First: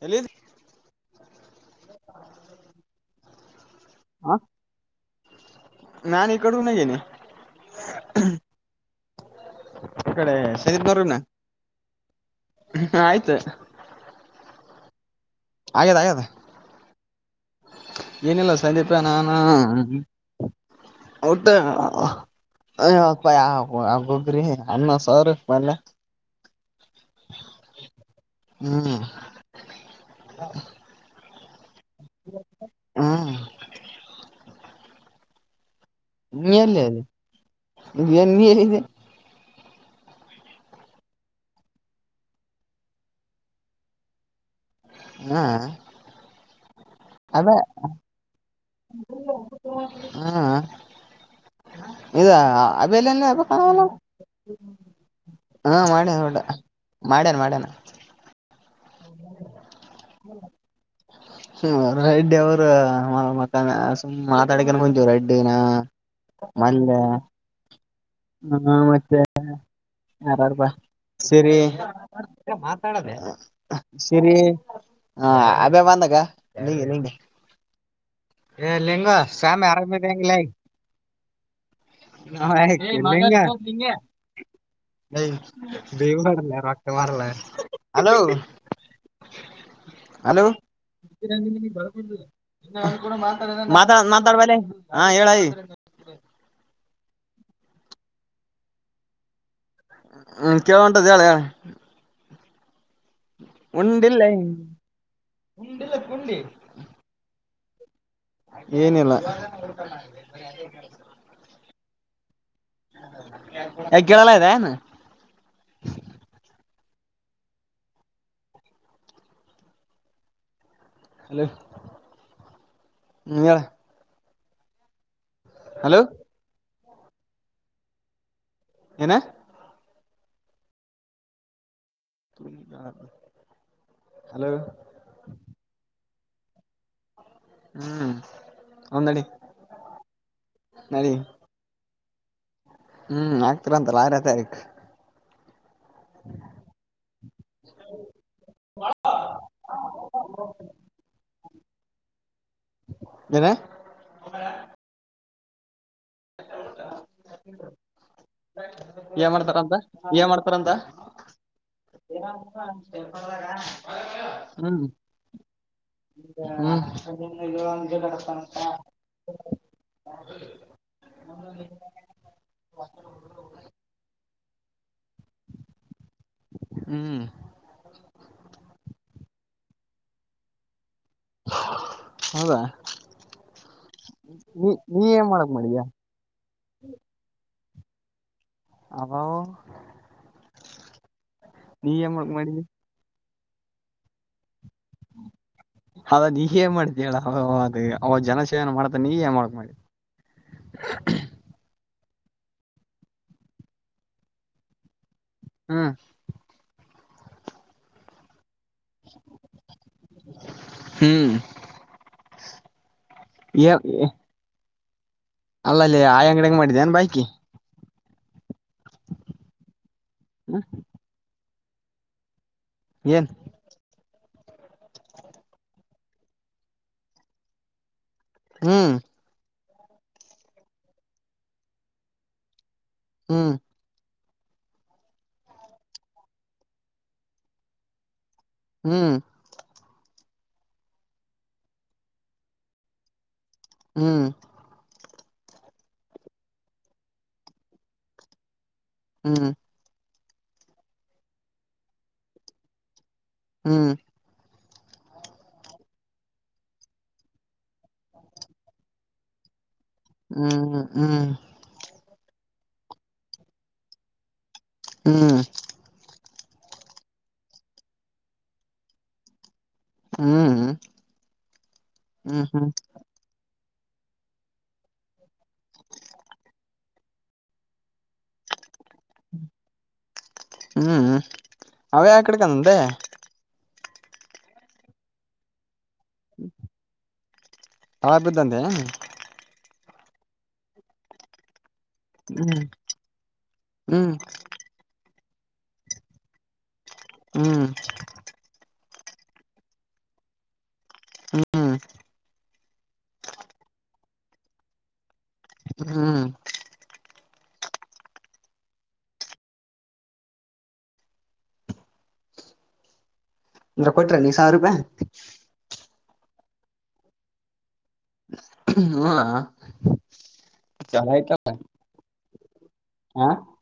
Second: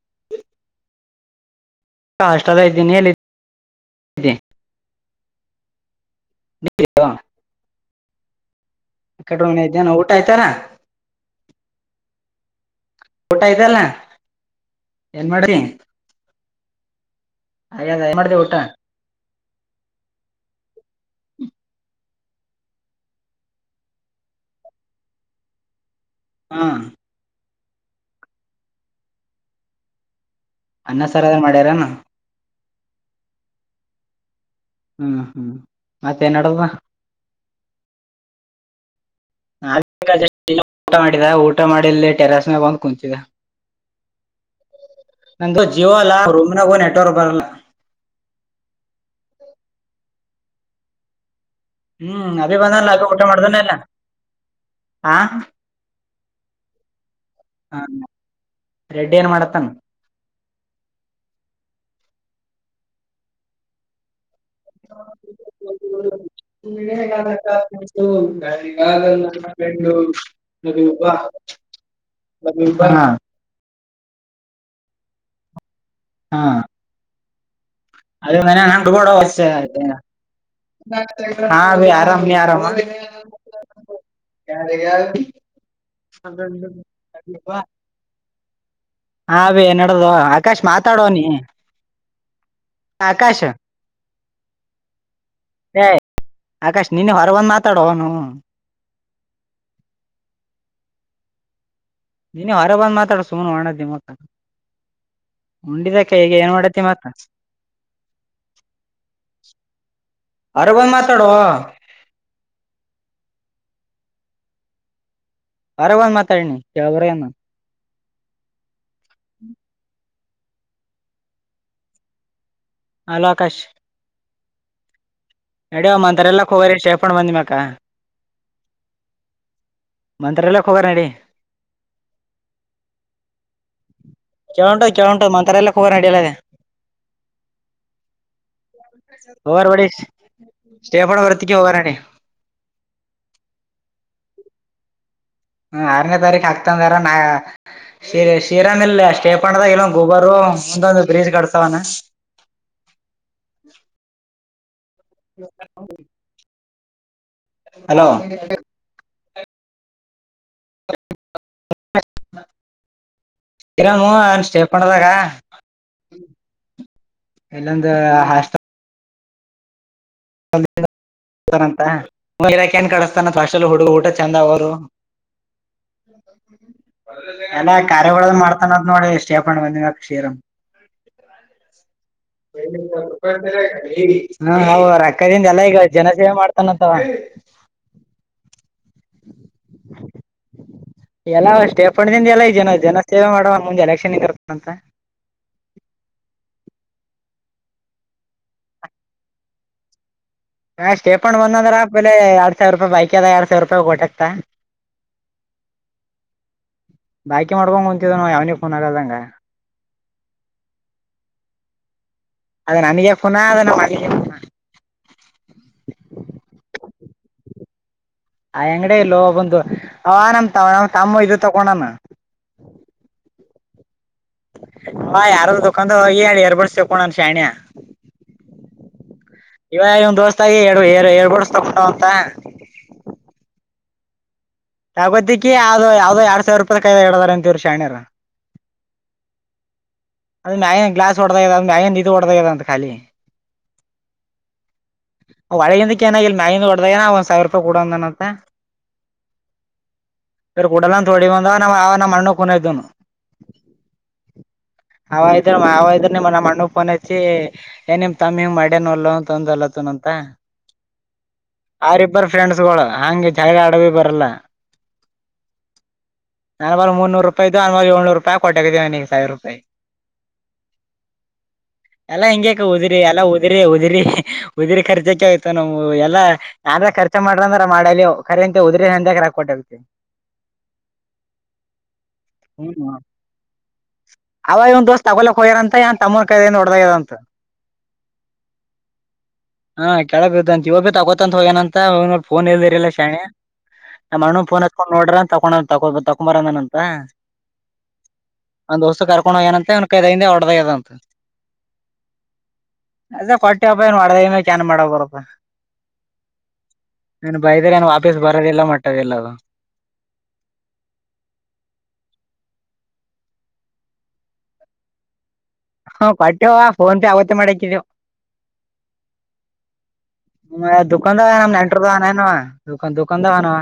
ಹೇಳಲ್ಲಿನು hostel ಇದ್ದೀನಿ ಎ ನಾನ ಇ ಕಡು ನ ಇನೆ ಕಡೆ ಮನೆ ಇದ್ದೇನ ಊಟ ಇ ಕಡೆ ಆಯ್ತಾರ ಸೀಗಣ ಹ ಆಯ್ತು ಊಟ ಆಯ್ತಲ್ಲ ಏನ್ ಮಾಡ್ದಿ ಆದ ಆ್ಯದ ಆಗ್ಯದ ಏನ್ ಮಾಡ್ದಿ ಏನಿಲ್ಲ ಊಟ ಸಂದೀಪಾನ ಹಾ ಊಟ ಆ ಆ ಗೋಗರಿ ಆ ಸ ಮಲ್ಲ ಹ್ಮ ಹ್ಮ್ ಅನ್ನ ಸರ್ ಅದ್ರ್ ಮಾಡ್ಯಾರನಾ ಹ್ಮ್ ಹ್ಮ್ ಹ್ಮ್ ಮತ್ತೇನ್ ನೀ ನಡದ ಎಲ್ಲಿ ಅದೆ ನೀ ಎಲ್ಲಿದೆ ಊಟ ಮಾಡಿದ ಊಟ ಮಾಡಿ ಟೆರಸ್ ಮೇ ಬಂದು್ ಕುೂಂತಿದ ನಂಗ ಜೀವ ಅಲ್ಲ ರೂಮ ಅದೇ ಹಾ ಹ್ಮ್ ಇದಾ ಅಭಿ ಬಂದಲ್ಲ ಅಬಲ ಅಭಿ ಊಟ ಎಲ್ಲ ಮಾಡ್ದನ ಇಲ್ಲ ಹಬೇಕಲ್ಲ ಹಾ ಹಾ ಮಾಡಿ ಹೊಡ ಮಾಡ್ಯನ ಮಾಡ್ಯನ ರೆಡ್ಡಿಯಾನ ಮಾಡಡತಣ ರೈಡ್ಡ್ಯ ವ ಮಕಾನ ಅ ಮ ಕೊಂ ರೆಡ್ಿನ ಮಜೆ ಹ್ಮ ಮತ್ತೆ ಯಪಾ ಸರಿ ಹಾ ಸರಿ ಹ ಅಬೆ ಬಂದಾಗಗೆ ನಿಂಗಗೆ ಅದ ಮ ನಂ ಕೂಡ ಆಯ್ ಸ್ವಾಮಿ ಆರಾಮಿದಂಗಿಲ್ಲ ಹಾ ಆರಾಮ್ ನೀ ಆರಾಮ್ ಮಂಗ ದೇವ ಮಾಡಡಲ್ಲ ರೊಟ ಬರಲ್ಲ ಹಲೋ ಹಾ ಭೇ ನಡದು ಹಲೋ ಆಕಾಶ್ ಮಾತಾಡುವ ನೀಿ ಮಾತಾ ಮಾತಾಡ್ಬೇಾಲೆ ಹಾ ಹೇಳೈ ಏ ಆಕಾಶ್ ನೀನ್ನ ಹೊರ ಒಂದ್ ಮಾತಾಡುವನು ಹ್ಮ್ ಕೇಳ ಉಂಟ್ದ ಹೇಳಳ ನೀನ್ನ ಹೊರ ಬಂದ್ ಮಾತ್ರ ಮಡ ಸುಮನ್ ಮಾಡತಿ ಮ ಉಂಡಿಲ್ಲ ಉಂಡಿದಕ ಈಗ ಕುಂಡಿ ಏನ್ ಮಾಡತಿ ಮತ್ತ ಏನಿಲ್ಲ [inaudible] ಹೊರ ಬಂದ್ ಮಾತಾಡೋ [inaudible] ಎಗೆಳಾಲ ಇದ ನು ಆರ ಒಂದ್ ಮಾತಾಡಿನಿ ಕೇಳಬ್ರ ನು ಹ್ಮ್ ಹಲೋ [inaudible] ಹ್ಮ ಹೇಳ ಹಲೋಕಾಶ್ ನಡ ಒ ಹಲೋ ಅಂರೆ ಎಲ್ಲಕ್ ಹೋಗರಿ ಶೇಫಣ್ ಬಂದಿ ಮಕ್ಕ ಏನು ಮಂತ್ರಲ್ಲಕ್ಕೋಗರಣಡಿ ತುರಿ ನ [inaudible] ಕೆೇಳ ಉಂಟು ಕೆೇಳ ಉಂಟು ಮಂತ್ರ ಎಲ್ಲ ಕೂರ್ ನಡಿಯಲ್ಲ ಅದೆ ಹ್ಮ್ ಹೌದ್ ನಡಿ ಅವ ಬಡಿ ನಡಿ ಸ್ಟೇಫಡ್ ವರ್ತಿಗೆ ಹರಿ ಹ್ಮ್ ಆಗ್ತಿರ ಅಂತಲ್ಲ ಆರೇ ತಾರೀಕ ಹ್ಮ ಆರನೇ ತಾರೀಖ ಆಕ್ತಂದಾರ ನಾ ಶ ಶಿರನ್ ಇಲ್ಲ ಸ್ಟೇಪಂಡದಾಗ ಇಲ್ಲೊ ಗೊಬರು ಮುಂದೊಂದು ಬ್ರೀಜ್ ಕಡ್ತಾವನ ಏನೇ ಹ ಹೌ [inaudible] ಹಲೋ ಏನ್ ಮಾಡ್ತಾರ ಅಂತ ಏನ್ ಮಾಡ್ತಾರಂತ ಇರಾಮ ಅವನ್ ಸ್ಟೇ ಪದಾಗ ತ [inaudible] ಇಾಖೆ ಕಡಿಸತಾನ ಫಲ್ಲಿ ಹುಡುಗ ಊಟ ಚೆಂದ ಅವರು [inaudible] ಹ್ಮ್ ಎಲ್ಲ ಕಾರ್ಯ ಮಾಡ್ತಾನದ್ ನೋಡಿ ಸ ಬಂದ ಅಕ್ಷಷರಂ [inaudible] ಹೌದಾ ಹ ನೀ ಹೌದಣ ನೀ ಏನ್ ಕೈ ದಿಂದ ಮಾಡಕ್ ಎಲ್ಲ ಈಗ ಮಾಡಿದ್ಯಾ ಜನ ಸೇವೆ ಮಾಡ್ತಾನತ್ತವ ಅದು ಎಲ್ಲಷ್ಟೇ ಪಂಡದಿಂದ ಎಲ್ಲನ ಜನ ಸೇವೆ ಮಾಡುವವ ಮುಂದೆ ಎಲೆಕ್ಷನ್ ಇರತ್ತ ಅಂತ ಹ್ಮ ಅದ ನೀಏನ್ ಮಾಡಿದ್ದ ಹೇಳ ಅವ ಅ ಅವ ಜನ ಸೇವನ ಮಾಡ್ತ ನೀ ಯಾವಾಗ್ ಮಾಡಿ ಹಾ ಸ್ಟೇ ಪೊಂಡ್ ಬಂದಂದ್ರ ಬೆಲೆ ಎರಡ್ ಸಾವಿರ ರೂಪಾಯಿ ಬೈಕ್ ಅದ ಎರಡ್ ಸಾವಿರ ರೂಪಾಯಿ ಟಕ್ತ ಹಾ ಬಾಕಿ ಮಾಡ್ಕೊಂಡಂತಿದ್ದ ನ ಯಾವನಿ ಫೋನ್ ಆಗದಂಗ ಹ್ಮ್ ಅದ ನನಗೆ ಫೋನಾ ಅದ ನ ಮನಿಗೆಫೋನಾ ಅಲ್ಲ ಅಲ್ಲಿ ಆಯಾ ಅಂಗಡ ಹಂಗ್ ಮಾಡಿದ್ದನ್ ಬಾಕಿ ಆ ಅಂಗಡ ಇಲ್ಲೋ ಬಂದು ಅವ ನಮ್ ಹ್ಮ್ ತ ನ ಕಮ್ಮು ಇದು ತಗೊಂಡನ ಏನ್ ಹಾ ಯಾರ ದದುಕನ್ದ ಏ ಏರ್ ಬಡ್ತ ಕೋಣನ್ ಶಣಿಯ ಹ್ಮ್ ಇವಾಗ ಇನ್ ದೋಸ್ತಾಗಿ ಎ ಎಡ್ಬಡಸ್ ತಕೊಂಡ್ ಅಂತ ಹ್ಮ್ ತಗೋತಿ ಯಾವ್ದೋ ಯಾವ್ದೋ ಎರಡ್ ಸಾವಿರ ರೂಪಾಯಿ ಕಾಯ್ದಾ ಹೇಳಡದಾರ ಅಂತೀವ್ರ ಶಣರ ಹ್ಮ್ ಅದ ಮ್ಯನ್ ಗ್ಲಾಸ್ ಹೊಡೆದಾಗದ ಮನ್ ಇದು ಹೊಡೆದಾಗದ ಅಂತ ಖಾಲಿ ಹ್ಮ್ ಒಳಗಿಂದಕ್ಕೆ ಏನಾಗಿಲ್ ನಾಯಿಂದ ಹೊಡದ್ದಾಗನ ಒಂದ್ ಸಾವಿರ ರೂಪಾಯಿ ಕೂಡಂದನಂತೆ ಹ್ಮ್ ಸರ್ ಕುಡಲ್ಲ ತೋಡಿ ಬಂದ ನ ನಮ್ಮ ಅಣ್ಣ ಕುನ್ದನು ಹ್ಮ್ ಅವ ಇದ್ರ ಅವ ಇದ್ರ ನಿಮ್ಮ ನಮ್ಮ ಮಣ್ಣ ಪೋನ್ಚ ಏನ್ ನಿಮ್ ತಮ್ಮಿ ಮಡ್ಯನಲ್ಲ ಅಂತೊಂದಲ್ಲ ಅಂತ ಹ್ಮ್ ಹ್ಮ್ ಹ್ಮ್ ಆರಿಫ್ ಬರ ಫ್ರೆಂಡ್ಸ್ಗಳು ಹಂಗೆ ಜಾಗ ಆಡವಿ ಬರಲ್ಲ ಹ್ಮ್ ನನ್ ಮಲ್ ಮುರುೂರುಪಾಯ್ದು ಅನ್ ಮಲ್ ಏಳ್ನೂರುಪಾಯಿ ಕೊಟ್ಟೋಗಿದ್ದೀವನ ಸಿರ ರೂಪಾಯಿ ಎಲ್ಲ ಹ್ಮ್ ಹ್ಮ್ ಹಿಂಗಕ ಹ್ಮ್ ಹೋದ್ರಿ ಎಲ್ಲ ದ ಉದ್ರಿ ಉದಿರಿ ಉದಿ್ರ ಖರ್ಕ್ಕೆೆ ಆಯ್ತು ನಮ ಎಲ್ಲ ನ್ರ ರ್ಚ ಮಾಡ್ರಂದ್ರ ಮಾಡರ ಉದ್ರ ಹಂದಕ ಹಾಕಟ್ಟತಿ ಹ್ಮ್ ಅವೇ ಆ ಕಡೆಕಂದಂದೆ ಹ್ಮ ಅವ ಇವ್ ದೋಸ್ ತಗೋಕ್ ಹೋಗ್ಯಾರ ಅಂತ ಏ ತಮ್ಮನ ಕೈದಏ ನಡದ್ಯದ ಅಂತ ಹಂತದಂದೆ ಹಾ ಕೆಳ ಬಿದ್ದಂತ ಇಗ್ ಬಿ ತಗೋತಂತ ಹೋಗೇನಂತ ಫೋನ್ ಹ್ಮ್ ಇಲ್ದಿರಿಲ್ಲ ಶಣಿ ಹ್ಮ್ ನಮ್ಮ ಅಣ್ಣನ್ ಫೋನ್ ಹತ್ಕೊಂಡ್ ನೋಡ್ರ ತೊೊಂಡ ತೊ ತಗೊಂಬಾರ ನ ಹ್ಮ್ ನನ್ ದೋಸ್ತು ಕರ್ಕೊಂಡ ಹೋಗೇಏನಂತೆ ಒನ್ ಕೈದ ಹಿಂದ ಹೊಡದಾಗ್ಯದಂತ ಹ್ಮ ಅದ ಕೊಟ್ಟ್ಯವಪ್ಪ ಏನು ಮಾಡಡದ ಚನ್ ಮಾಡ ಬರಪ್ಪಾ ಹ್ಮ್ ನನ್ ಬೈದ್ರ ನನ್ ವಾಪೀಸ್ ಬರೋದ ಎಲ್ಲ ಮಟ್ಟದ ಎಲ್ಲದು [inaudible] ಅಂದ್ರ ಕೊಟ್ರ ನೀ ಸಾವಿರ ರೂಪಾಯಿ ಹಾ ಕಟ್ಟವ ಫೋನ್ಂತ ಯಾವತ್ತೇ ಮಾಡಾಕಿದವು ಹ್ಮ ಚಲ ಆಯ್ತ ದದುಕಾನದಾರಮ್ಮ ನೆಟ್ಟ್ರದನನು ದುಖ ಹ ದುಖನ್ದವನವ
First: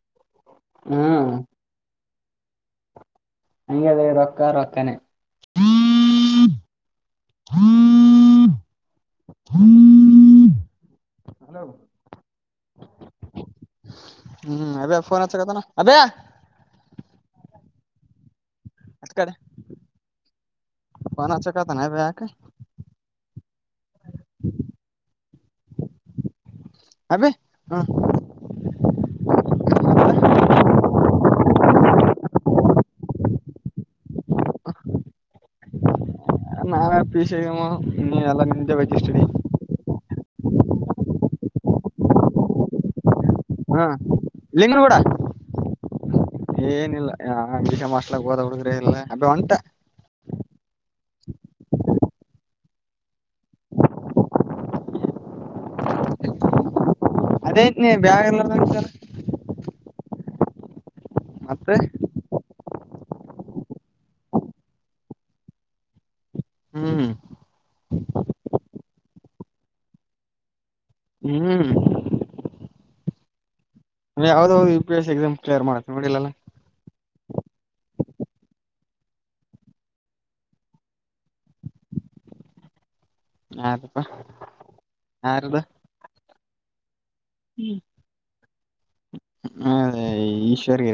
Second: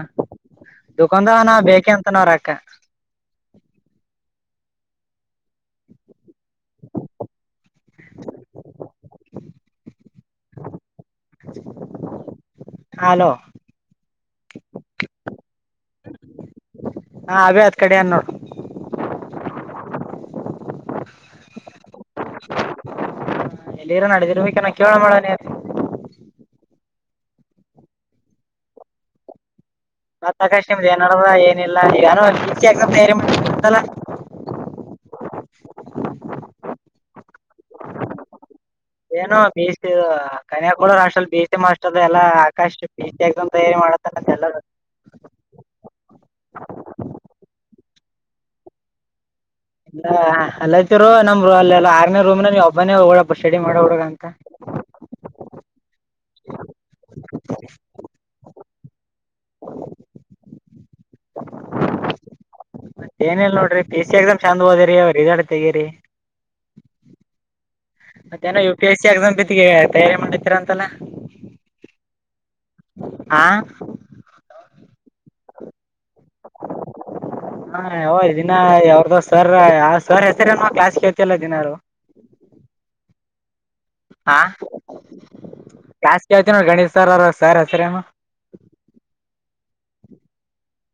ಹ್ಮ್ ದುಖನ್ದವನ ಬೇಕೆ ಅಂತ ನ್ರಕ್ಕ ಹಂಗದೇ ರೊಕ್ಕ ರೊಕ್ಕಾನೆ [inaudible] [inaudible] ಹಲೋ ಹಲೋ ಹ್ಮ್ ಅಭಯ ಫೋನ್ ಅಚ್ಚಕಥನ ಅಭಯಾ ಹಾ ಅವೇ ಅದ್ ಕಡೆ ಅದ್ ನೋಡು [unintelligible] ಫೋನ್ ಅಚ್ಚಕತನ ಅಬೆಯ ಯಾಕೆ. ಎಲ್ಲಿರೋ ನಡಿದಿರ್ಬೇಕೇಕಾನ ಕೇಳೋ ಮಾಡೋನಿನ್ ಅಬಿ ಹಾ ಮತಾ ಅಕಾಶ್ ನಿಮ್ದ್ ಏನಡ್ರ ಏನಿಲ್ಲ ಯಾರ್ ಸಿಸಿ ಎಕ್ಸಾಮ್ ತಯಾರಿ ಮಾಡನಂತಲ್ಲ. ನಾನ ಪಿಸಿ ಎಕ್ಸಾಮ್ [unintelligible] ನೀನ್ನ ಎಲ್ಲ ನಿ [unintelligible] ಏನು ಬಸ [unintelligible] Kanyakolur hostel B C M ಎಲ್ಲಾ ಆಕಾಶ ಬಸ [unintelligible] ಹಾ [unintelligible] ಏನಿಲ್ಲ ಯಾವ್ ಬಿಸಿಎಂ ಹಿಸ್ಟಲ್ ಚನ್ನಾಗಿ ಓದ ಹುಡುಗರೇ ಇಲ್ಲ ಅದು ಅಂತ ಅಲ್ಲಿ ಅನ್ನತಿರು ನಮ್ಮ ಅಲ್ಲ ಆಗ್ನೇ ರೂಮ್ನ ನೀವು ಒಬ್ಬನೇ ಹೋಗಡಪ್ಪ [unintelligible] ಸ್ಟಡಿ ಮಾಡ ಹಡುಗ ಅಂತ [inaudible] ಅದೇ ಅಂತೀನಿ ಬೆಲ್ ಇರ್ಲಾರ್ದಗ. ಹ [inaudible] ಅಪ್ಪೆ ಮತ್ತ ಏನಲ್ ನೋಡ್ರಿ ಪಿ ಎಸ್ ಸಿ ಎಕ್ಸಾಮ್ ಚೆಂದ್ ಹೋದಿರಿ ಅವ ರಿಸಾಲ್ಟ್ ತೆಗಿರಿ. ಹ್ಮ್ ಮತ್ತೇಏನೋ U P S C exam ಬಿದ್ದಗೆ ತಯಾರಿ ಮಾಡತೀರಾ ಅಂತಲ್ಲ ಹ್ಮ್ ಹಾ ಯಾವದಾವ್ದ್ ಯು ಪಿ ಎಸ್ ಎಕ್ಸಾಮ್ಲಿಯರ್ ಮಾಡೆ ನಡಿಲಿಲ್ಲಲ್ಲಾ ಹಾ ಯ ಇದಿನ ಯಾವ್ದೋ ಸರ್ ಯಾವ ಸರ್ ಹೆಸರನು ಕ್ಲಾಸ್ ಕೇಳ್ತಿಲ್ಲ ದಿನಾಲು. ಯಾರಪ್ಪ ಹಾ ಯಾರ್ದ ಯಾವ್ ಸ್ ಕೇಳ್ತಿ ನೋಡಿ ಗಣಿತ ಸರ್ ಅವ್ರಾ ಸಾರ್ ಹೆಸರ ಏನು ಈ ಈಶ್ವರ್ಗಿ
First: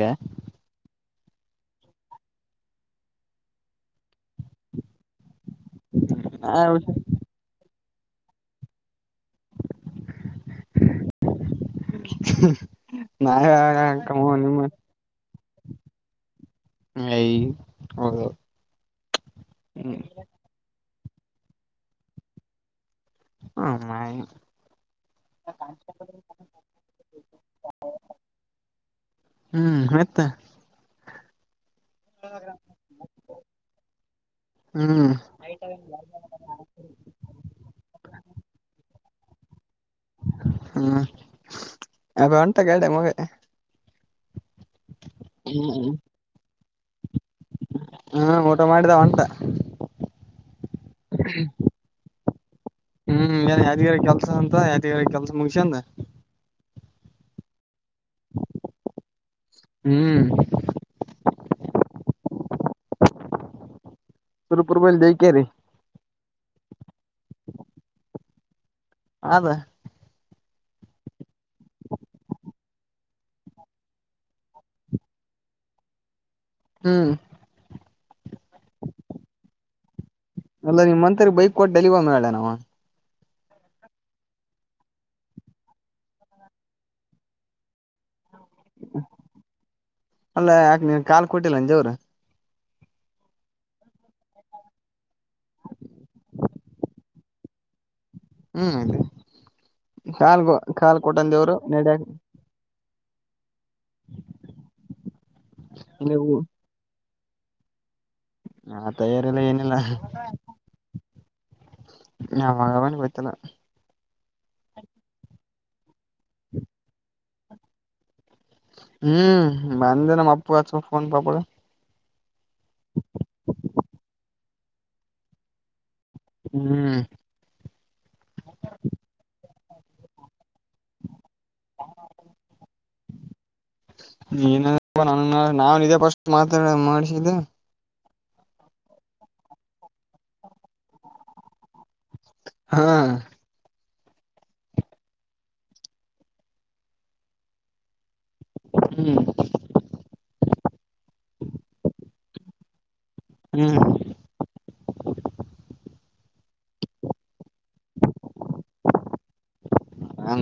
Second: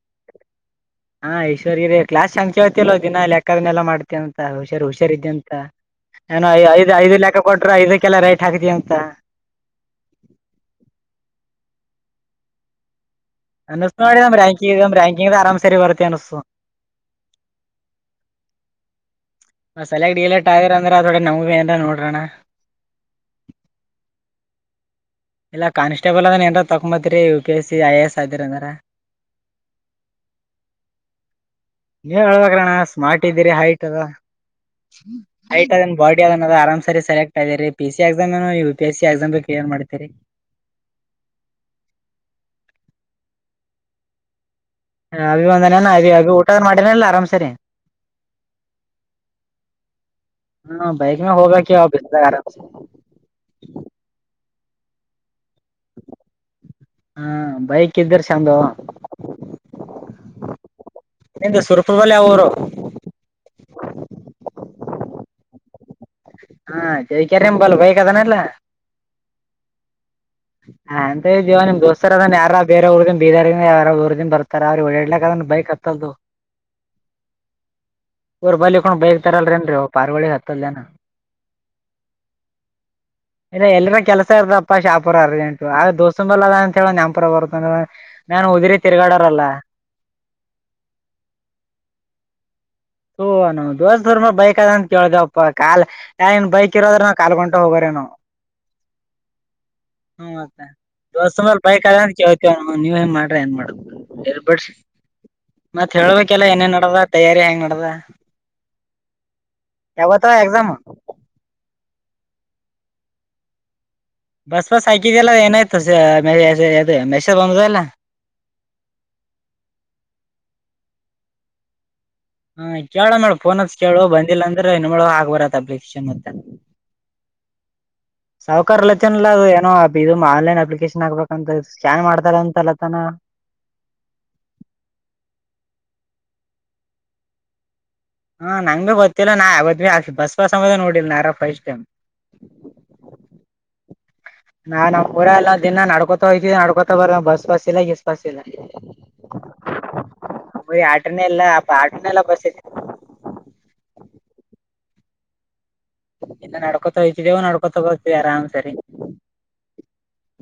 ಹಾ ಈಶ್ವರ್ರಿ ಕ್ಲಾಸ್ ಸಂದ್ ಕೇಳ್ತೀಯೋಲ್ಲೋ ದಿನಾ ಲೆಕ್ಕ ಅವೆಲ್ಲ ಮಾಡ್ತೇಂತ ಹುಷಾರ್ ಹುಷಾರ ಇದೆ ಅಂತ. ಏನಐ ನಾವ ಐದು ಐದು ಲೆಕ್ಕ ಕೊಟ್ರ ಇದಕ್ಕೆಲ್ಲ ರೈಟ್ ಹಾಕ್ತಿ ಅಂತ ನಾವ ಕಮನ್ ಇದ್ ಲೆನ್ರಿ ಅರಾಮ ಸರಿ ವರ್ಕೆ ಅನುಸ್ತಾದ ಐ ಹೌದು ಹ್ಮ ಸೆಲೆಕ್ಟ್ ಡಲೆಕ್ಟ್ ಆಗರ ಅಂದ್ರ ಅದ್ರೊಳಗೆ ನಮವೆಂದ್ರೆ ನೋಡ್ರಣ. ಇಲ್ಲ ಕಾನ್ಸ್ಟೇಬಲ್ ಅಂದ್ರ ಏನ್ ತಕೊಂಬತ್ರಿ U P S C I A S ಅದರಿ ಅಂದ್ರ ಮತ್ತೆ ನೀವ ಹೇಳ್ಬೇಕ್ರಣ್ಣ ಸ್ಮಾರ್ಟ್ ಇದ್ದೀರಿ ಹೈಟ್ ಅದ ಹ್ಮ್ ಆಯಟ್ ಅದ ಬಡಿ ಆರ್ಮಸೇ ಸೆಲೆಕ್ಟ್ ಆಗಿರಿ ಪಿ ಸಿ ಎಕ್ಸಾಮ್ ಏನ್ U P S C exam ಬೇಕ ಏನ್ ಮಾಡ್ತೀರಿ. ಹ್ಮ್ ಅ [unintelligible] ಹೊಂತ [unintelligible] ಕೆ ಮಗ ಹ ಅಭಿ ಒಂದನನ ಹ್ಮ್ ಅಭಿ ಅಭಿ ಊಟ ಮಾಡೇನಲ್ಲ ಆರಾಮ್ಸರಿ ಮಾಡಿದಾವ ಅಂತ ಹಾ ಬೈಕ್ ಮೆಲ್ ಹೋಗ ಕೆ ಬಿದ್ದ ಆರಾಮಸೆ ಯಾದಗಿರಿಗ್ ಕೆಲ್ಸ ಅಂತ ಯಾದಿಗಿರಾಯಾಗೇ ಕೆಲ್ಸ ಮುಗಸ್ಯಕ್ಕಂದ ಹಾ ಬೈಕ್ ಇದ್ದರು ಚಂದ ಹ್ಮ್ ನಿಂದ್ ಸುರಪುರ್ ಬಳಿ ಯಾವೂರು ಸುರಪುರ್ ಬಳಿ ದೇವಿಕೆರೆ ಹಾ ದೇವಿಕೆರೆ ನಿಮ್ ಬಲ್ ವೈಕದಾನಲ್ಲ ಅದ ಹಾಂಂತ ಜೀವ ನಿಮ ದೋಸ್ತ ಅದ ಯಾರ ಬೇರೆ ಊಗ ಬಿದರ್ ಯಾವ ಊರಿಂದ ಊರಿಂದ ಬರ್ತಾರ ಅವ್ರ ಓಡಡ್ಲಾಕ್ದ್ ಬೈಕ್ ಅದು ಹ್ಮ್ ರ್ ಬಳ ಇಕ್ಕೊಂಡ್ ಬೈಕ್ ತರಲ್ರೇಏನ್ೀ ಪಾರ್ವಳಿ ಹ ಅಲ್ಲ ನಿಮ್ಮ್ ಅಂತರಿ ಬೈಕ್ ಕೊಟ್ಟಡಲಿವ ಮಲ ನಮ್ಮ ಇ ಎಲ್ರ ಕೆಲ್ಸ ಇರ್ದಪ್ಪಾ ಶಾಪ ಪುರ ಅರ್ಜೆಂಟ್ ಆಗ ದೋಸ್ತಂಬಲ್ಲ ಅ ಅಂತ ಹೇಳ ನನ್ಪುರ ಬರುತ್ತ ನಾನನ್ ಉದಿರಿ ತಿರುಗಾಡಾರಲ್ಲ ಅಲ್ಲ ಯಾಕೆ ನೀನ್ ಕಾಲ್ ಕೊಟ್ಟಿಲ್ಲಂಜವ್ರ ಹೂ ದೋ ಸುರ್ಮ ಬೈಕ್ ಅದಂತ ಕೇಳ್ದವಪ್ಪಾ ಕಾಲ್ನ್ ಬೈಕ್ ಇರೋದ್ರ ನಾವು ಕಾಲ್ಕೊಂಡ ಹೋಗೋ್ರ ಣ ಹ್ಮ್ ಇದೆ ಹ್ಮ ಮ ದೋಸ ಬೈಕ್ ನಡ್ಯಾಕ್ ನೀವ ನ್ ಮಾಡ್ ಏನ್ ಮಾಡ ಮತ್ತ ನೀವು ಹಬೇಕಲ್ಲ ಏನೇನ್ ನಡದ ತಯಾರಿ ಹೆಂಗ ಹದ ಹಾ ತಯಾರಿಲ್ಲ ಏನಿಲ್ಲ [inaudible] ಅನುವತನ ಬಸ್ ಬಸ್ ಸೈಕಿದ ಎಲ್ಲ ಏನಾಯ್ತು ಸ ಅದು ಮೆಸರ್ ಬಂದ ಎಲ್ಲ ಹ್ಮ್ ಬಂದ ನಮ್ಮ ಅಪ್ಪು ಅ ಫೋನ್ ಪಪಡ ಹಾ ಕೇಳ ಮೇಳಫೋನ್ತ್ ಕೇಳು ಬಂದಿಲ್ಲ ಅಂದ್ರೆ ನಿಮಳ ಆಗ್ ಬರತ್ತ ಅ ಬಕ್ಷೆ ಮತ್ತ ಹ್ಮ ಸಾವಕಕಾರಲತನಲ್ಲ ಅದು ಏನೋ ಅ ಆನ್ಲೈನ್ ಅಪ್ಲಿಕೇಶನ್ ಆಾಕ್ಬೇಕಂತ ಸ್ಕ್ಯಾನ್ ಮಾಡ್ತಾರ ಅಂತಲ್ಲತನ ನ ನ ನಾ ಇದ ಪಸ್ಟ್ ಮಾತ ಮಾಡಿಸಿದ್ದೆ ಹಾ ನಂಗ್ ಭೀ ಗೊತ್ತಿಲ್ಲ ನಾ ಯಾವತ್ ಭ ಆಾ ಬಸ್ ಬ ಸಮದ ನೋಡಿಲ್ ನಾರ ಫಸ್ಟ್ ಟೈಮ್ ಹಾ ನಾ ನಾವ್ ಪೂರ ಎಲ್ಲ ದಿನ ನಡ್ಕೊತ ಹೋಗ್ೀವಿ ನಡ್ಕೋತ ಬರ ಬಸ್ ಬಸ್ ಇಲ್ಲ ಎಸ್ ಬಸ್ ಇಲ್ಲ ಹ್ಮ್ ಿ ಆಟನೇ ಇಲ್ಲ ಅ ಆಟನೇಲ್ಲ ಬಸ ಹ್ಮ್ ಇನ್ನು ನಡ್ಕೊತ ಹತಿದೇವು ನಡ್ಕೊತಗೋತೀವಿ ಆರಾಮ್ ಸರಿ ಹಾ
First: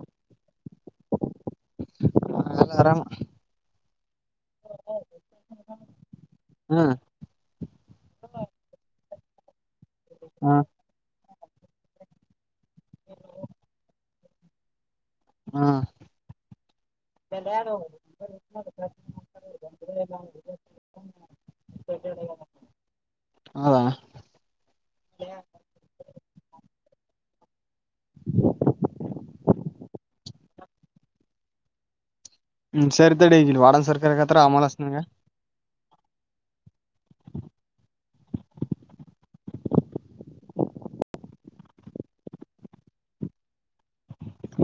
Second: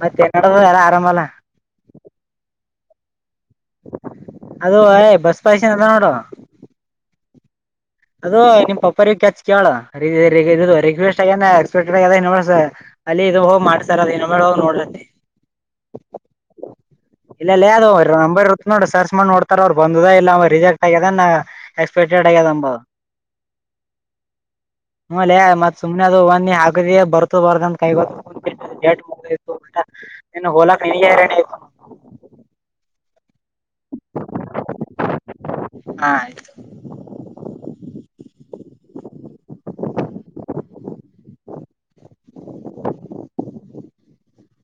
ಮತ್ತ ತೆನ್ನಡದ ಎಲ್ಲ ಆರಾಮ ಅಲ್ಲ ಎಲ್ಲ ಆರಾಮ ಅದು ಯ್ ಬಸ್ ಪಾಯಸೆನ ಅದ ನೋಡ ಹ್ಮ್ ಅದು ನಿಮ್ ಪಪ್ಪ ಕಚ್ ಕೇಳ ಹ್ಮ ರಿಕ್ವೆಸ್ಟ್ ಆಗ ಎಕ್ಪೆಕ್ಟೆಡ್ ಆಗದಸ ಅಲ್ಲಿ ಇದು ಹೋಗಿ ಮಾಡ್ತಾರದು ಇನ್ನೊ ಮೇಳ ಹೋಗಿ ನೋಡ್ರತ್ತೆ ಹ ಇಲ್ಲ ಇಲ್ಲ ಅ್ ಅವ ನಂಬರ್ ಇರುತ್ತ ನೋಡಿ ಸರ್ಚ್ ಮಾಡ ನೋಡ್ತಾರ ಅವ್ ಬಂದದ ಇಲ್ಲ ರಿಜೆಕ್ಟ್ ಆಗ್ಯದ ಎಕ್ಸ್ಪೆಕ್ಟೆಡ್ ಆಗ ದಂಬ ಹೌದಾ ಹಲೆ ಮತ್ ಸುಮ್ನೆ ಅದು ಹ ಒಂದಿ ಆಗದ ಬರ್ತ ಬರ್ದ ಅಂತ ಕೈ ಗೊ ಜಟ್ ಮುಗ ಇತ್ತು ಊಟ ಇನ್ನು ಹೊೋಲಕ್ ಹ್ಮ್ ಸರಿತಗ ವಡಾನ್ ಸರ್ಕಾರ ಕತ್ರ ಅಮಲನೆ ಹಾ ಆಯ್ತು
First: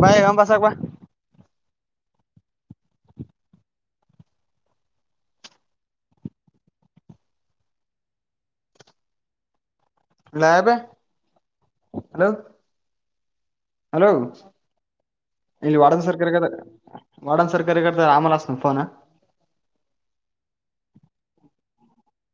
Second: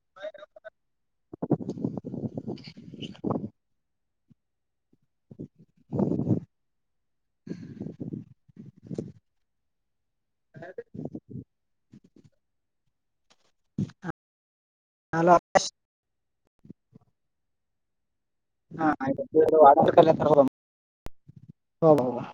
ಬಾಯ ಎ ಬಸಕ್ ಬ ಲಯಬ ಹಲೋ ಹಲೋ ಇಲ್ಲಿ ವಾಡನ್ ಸರ್ಕ ವಾಡನ್ ಸರ್ಕಾರಾರಿಗದ ರಾಮಲಾಸ್ ಹಾ ಆಯ್ತ ಹ ಹ